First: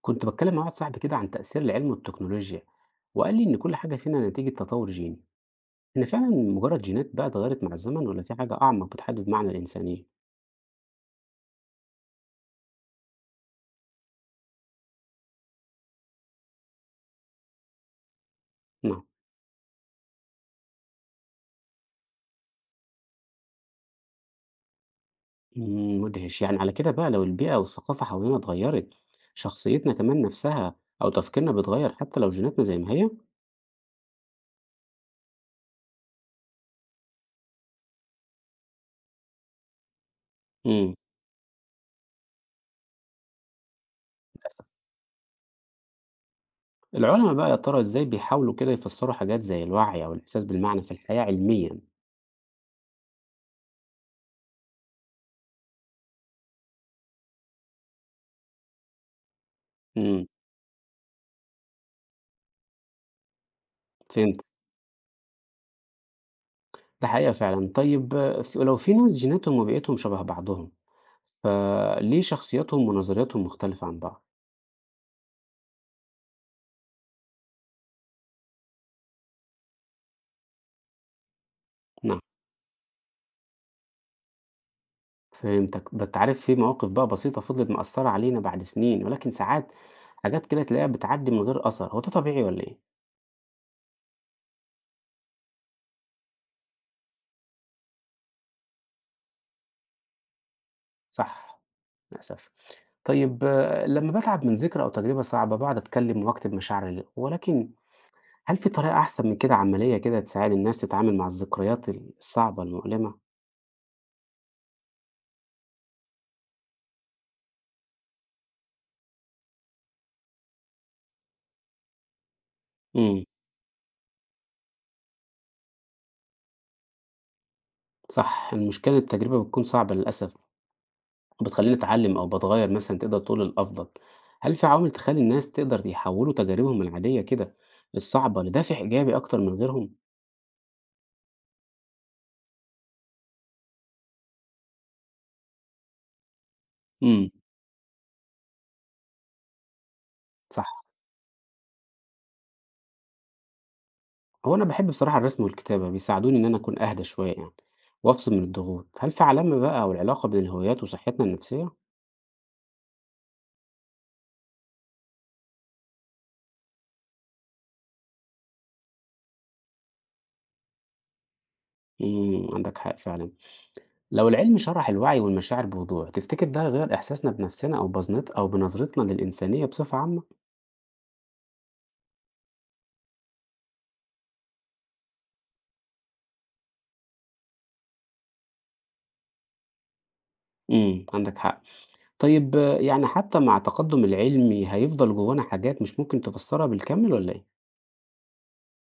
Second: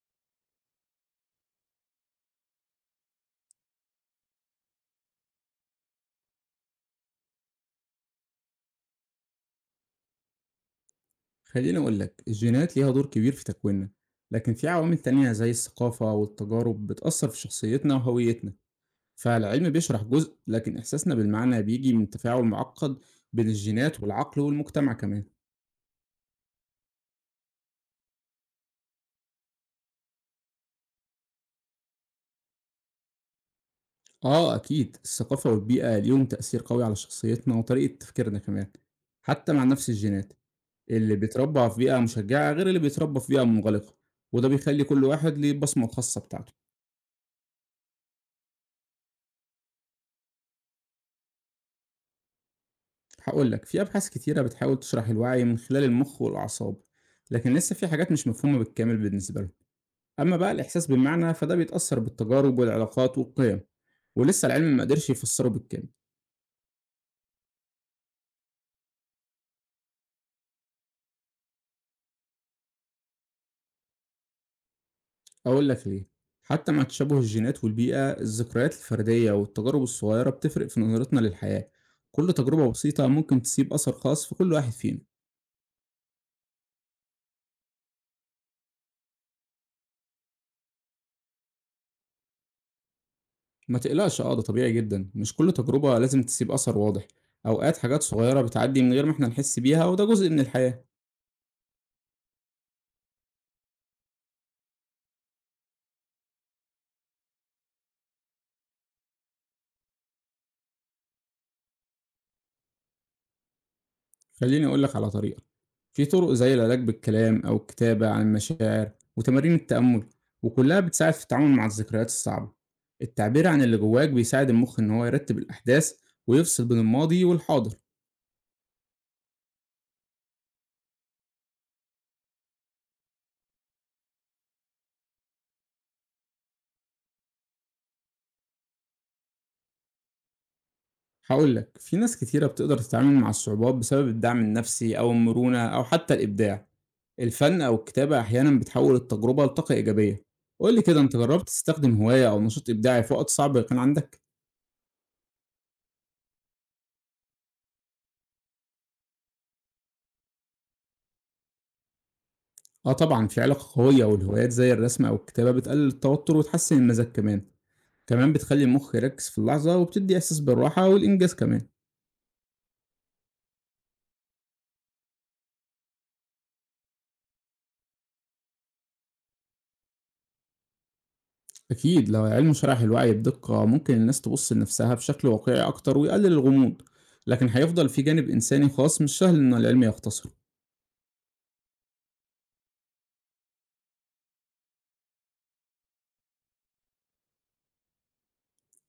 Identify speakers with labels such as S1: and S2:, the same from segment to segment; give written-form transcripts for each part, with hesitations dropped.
S1: كنت بتكلم مع واحد صاحبي كده عن تأثير العلم والتكنولوجيا، وقال لي إن كل حاجة فينا نتيجة تطور جيني. إن فعلا مجرد جينات بقى اتغيرت مع الزمن، ولا في حاجة أعمق بتحدد معنى الإنسانية؟
S2: خليني أقول لك، الجينات ليها دور كبير في تكويننا، لكن في عوامل تانية زي الثقافة والتجارب بتأثر في شخصيتنا وهويتنا.
S1: نعم.
S2: فالعلم بيشرح جزء، لكن إحساسنا بالمعنى بيجي من تفاعل معقد بين الجينات والعقل والمجتمع كمان.
S1: مدهش يعني. على كده بقى لو البيئة والثقافة حوالينا اتغيرت، شخصيتنا كمان نفسها أو تفكيرنا بيتغير حتى لو جيناتنا زي ما هي؟
S2: آه أكيد، الثقافة والبيئة ليهم تأثير قوي على شخصيتنا وطريقة تفكيرنا كمان. حتى مع نفس الجينات،
S1: امم.
S2: اللي بيتربى في بيئة مشجعة غير اللي بيتربى في بيئة منغلقة، وده
S1: للأسف.
S2: بيخلي كل واحد ليه البصمة الخاصة بتاعته.
S1: العلماء بقى يا ترى إزاي بيحاولوا كده يفسروا حاجات زي الوعي أو الإحساس بالمعنى في الحياة علميا؟
S2: هاقول لك، في أبحاث كتيرة بتحاول تشرح الوعي من خلال المخ والأعصاب، لكن لسه في حاجات مش مفهومة بالكامل بالنسبة لهم.
S1: امم.
S2: أما بقى الإحساس بالمعنى فده بيتأثر بالتجارب والعلاقات والقيم،
S1: فهمت.
S2: ولسه العلم ما قدرش يفسره بالكامل.
S1: ده حقيقة فعلًا. طيب آه، لو في ناس جيناتهم وبيئتهم شبه بعضهم، فليه شخصياتهم ونظرياتهم مختلفة عن بعض؟
S2: أقول لك ليه؟ حتى مع تشابه الجينات والبيئة، الذكريات الفردية والتجارب الصغيرة بتفرق في نظرتنا للحياة.
S1: نعم.
S2: كل تجربة بسيطة ممكن تسيب أثر خاص في كل واحد فينا.
S1: فهمتك. أنت عارف في مواقف بقى بسيطة فضلت مأثّرة علينا بعد سنين، ولكن ساعات حاجات كده تلاقيها بتعدّي من غير أثر، هو ده طبيعي والّا إيه؟
S2: ما تقلقش، آه ده طبيعي جدًا، مش كل تجربة لازم تسيب أثر واضح. أوقات حاجات صغيرة بتعدي من غير ما إحنا نحس بيها، وده جزء من الحياة.
S1: صح. للأسف. طيب آه، لمّا باتعب من ذكرى أو تجربة صعبة باقعد أتكلّم وأكتب مشاعري ولكن هل في طريقة أحسن من كده عملية كده تساعد الناس تتعامل مع الذكريات الصعبة المؤلمة؟
S2: خلّيني أقول لك على طريقة، في طرق زي العلاج بالكلام أو الكتابة عن المشاعر وتمارين التأمل، وكلها بتساعد في التعامل مع الذكريات الصعبة.
S1: إمم.
S2: التعبير عن اللي جواك بيساعد المخ إن هو يرتب الأحداث ويفصل بين الماضي والحاضر.
S1: صح، المشكلة التجربة بتكون صعبة للأسف، بتخلّيني أتعلم أو باتغيّر مثلًا تقدر تقول للأفضل. هل في عوامل تخلّي الناس تقدر يحوّلوا تجاربهم العادية كده الصعبة لدافع إيجابي أكتر من غيرهم؟
S2: هاقول لك، في ناس كتيرة بتقدر تتعامل مع الصعوبات بسبب الدعم النفسي أو المرونة أو حتى الإبداع.
S1: إمم.
S2: الفن أو الكتابة أحيانًا بتحول التجربة لطاقة إيجابية.
S1: صح.
S2: قُل لي كده، أنت جربت تستخدم هواية أو نشاط إبداعي في وقت صعب كان عندك؟
S1: هو أنا باحب بصراحة الرسم والكتابة، بيساعدوني إن أنا أكون أهدى شوية يعني وأفصل من الضغوط. هل في علامة بقى أو العلاقة بين الهوايات وصحتنا النفسية؟
S2: آه طبعًا، في علاقة قوية، والهوايات زي الرسم أو الكتابة بتقلل التوتر وتحسّن المزاج كمان، كمان بتخلّي المخ يركّز في اللحظة وبتدّي إحساس بالراحة والإنجاز كمان.
S1: إمم، عندك حق فعلًا. لو العلم شرح الوعي والمشاعر بوضوح، تفتكر ده هيغيّر إحساسنا بنفسنا أو بزنت أو بنظرتنا للإنسانية بصفة عامة؟
S2: أكيد لو العلم شرح الوعي بدقة ممكن الناس تبُص لنفسها بشكل واقعي أكتر ويقلل الغموض، لكن هيفضل في جانب إنساني خاص مش سهل إن العلم يختصره.
S1: إمم، عندك حق. طيب آه، يعني حتى مع التقدُّم العلمي هيفضل جوّانا حاجات مش ممكن تفسّرها بالكامل والّا إيه؟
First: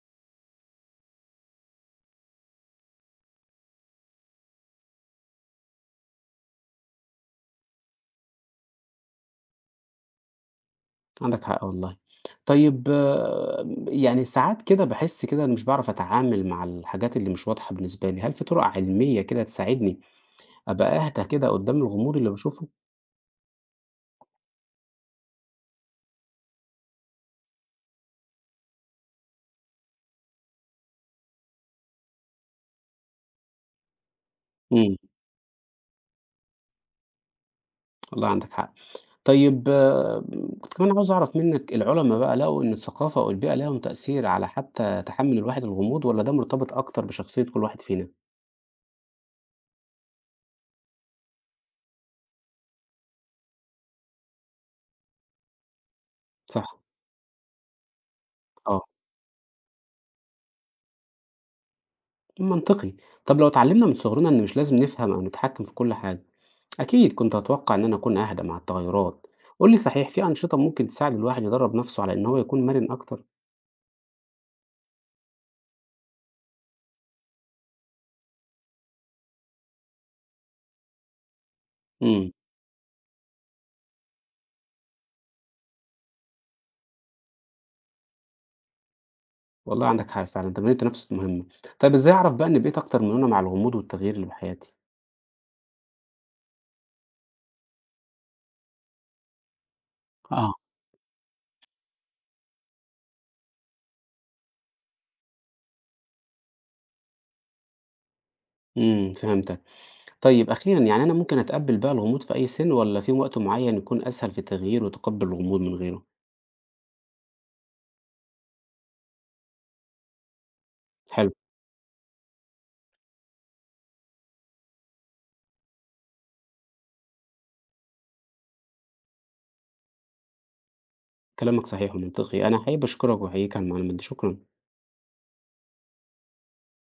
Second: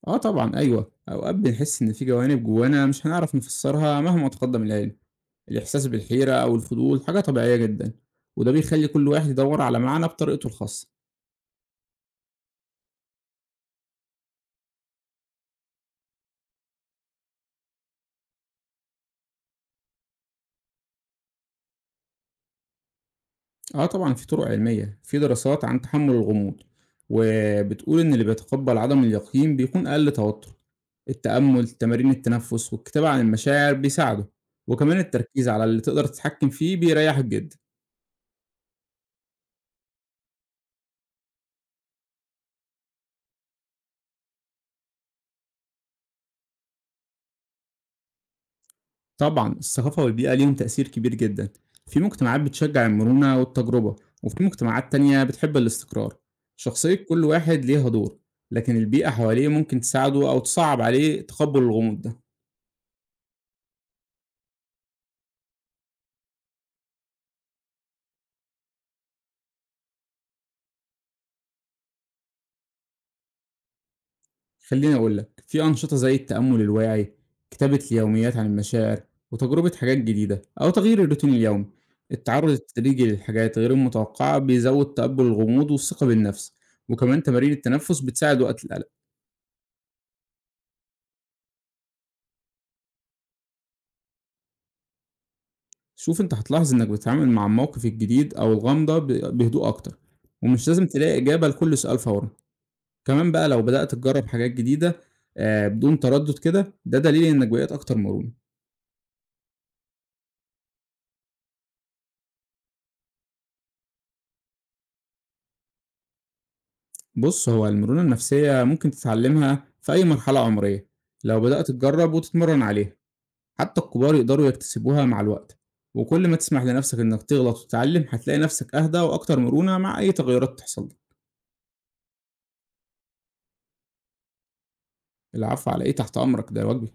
S2: آه طبعًا أيوه، أوقات بنحس إن في جوانب جوانا مش هنعرف نفسّرها مهما تقدّم العلم. الإحساس بالحيرة أو الفضول حاجة طبيعية جدًا، وده بيخلّي كل واحد يدوّر على معنى بطريقته الخاصة.
S1: عندك حق والله. طيب آه، يعني ساعات كده باحس كده أنا مش باعرف أتعامل مع الحاجات اللي مش واضحة بالنسبة لي، هل في طُرق علمية كده تساعدني أبقى أهدى كده قُدّام الغموض اللي باشوفه؟
S2: آه طبعًا في طُرق علمية، في دراسات عن تحمُّل الغموض، وبتقول إن اللي بيتقبّل عدم اليقين بيكون أقل توتُّر. التأمُّل، تمارين التنفُّس، والكتابة عن المشاعر بيساعده،
S1: إمم،
S2: وكمان التركيز على اللي تقدر تتحكّم فيه بيريّحك جدًا.
S1: والله عندك حق. طيب آه، كنت كمان عاوز أعرف منّك العُلما بقى لقوا إن الثقافة أو البيئة ليهم تأثير على حتى تحمُّل الواحد الغموض، والّا ده مرتبط أكتر بشخصية كل واحد فينا؟
S2: طبعًا الثقافة والبيئة ليهم تأثير كبير جدًا، في مجتمعات بتشجّع المرونة والتجربة، وفي مجتمعات تانية بتحب الاستقرار.
S1: صح.
S2: شخصية كل واحد ليها دور، لكن
S1: آه.
S2: البيئة حواليه ممكن تساعده أو تصعّب عليه تقبُّل الغموض ده.
S1: منطقي. طب لو اتعلمنا من صغرنا ان مش لازم نفهم او نتحكم في كل حاجة، اكيد كنت اتوقع ان انا اكون اهدى مع التغيرات. قول لي، صحيح في انشطة ممكن تساعد الواحد يدرب نفسه على ان هو يكون مرن اكتر؟
S2: خليني أقول لك، في أنشطة زي التأمل الواعي، كتابة اليوميات عن المشاعر، وتجربة حاجات جديدة أو تغيير الروتين اليومي.
S1: امم.
S2: التعرض التدريجي للحاجات غير المتوقعة بيزود تقبل الغموض والثقة بالنفس، وكمان تمارين التنفس بتساعد وقت القلق.
S1: والله عندك حق فعلا، تمرين التنفس مهمة. طيب ازاي اعرف بقى ان بقيت اكتر مرونة مع الغموض والتغيير اللي في حياتي؟
S2: شوف، أنت هتلاحظ إنك بتتعامل مع الموقف الجديد أو الغامضة بهدوء أكتر،
S1: اه.
S2: ومش لازم تلاقي إجابة لكل سؤال فورا. كمان بقى لو بدأت تجرب حاجات جديدة بدون تردد كده، ده دليل إنك بقيت أكتر مرونة.
S1: امم، فهمتك. طيب اخيرا، يعني انا ممكن اتقبل بقى الغموض في اي سن، ولا في وقت معين يكون اسهل في التغيير وتقبل الغموض من غيره؟
S2: بص، هو المرونة النفسية ممكن تتعلمها في أي مرحلة عمرية،
S1: حلو.
S2: لو بدأت تجرب وتتمرن عليها. حتى الكبار يقدروا يكتسبوها مع الوقت، وكل ما تسمح لنفسك إنك تغلط وتتعلم هتلاقي نفسك أهدى وأكتر مرونة مع أي تغيرات تحصل لك.
S1: كلامك صحيح ومنطقي، انا حابب اشكرك واحييك على المعلومات دي. شكرا.
S2: العفو، على إيه؟ تحت أمرك، ده واجبي.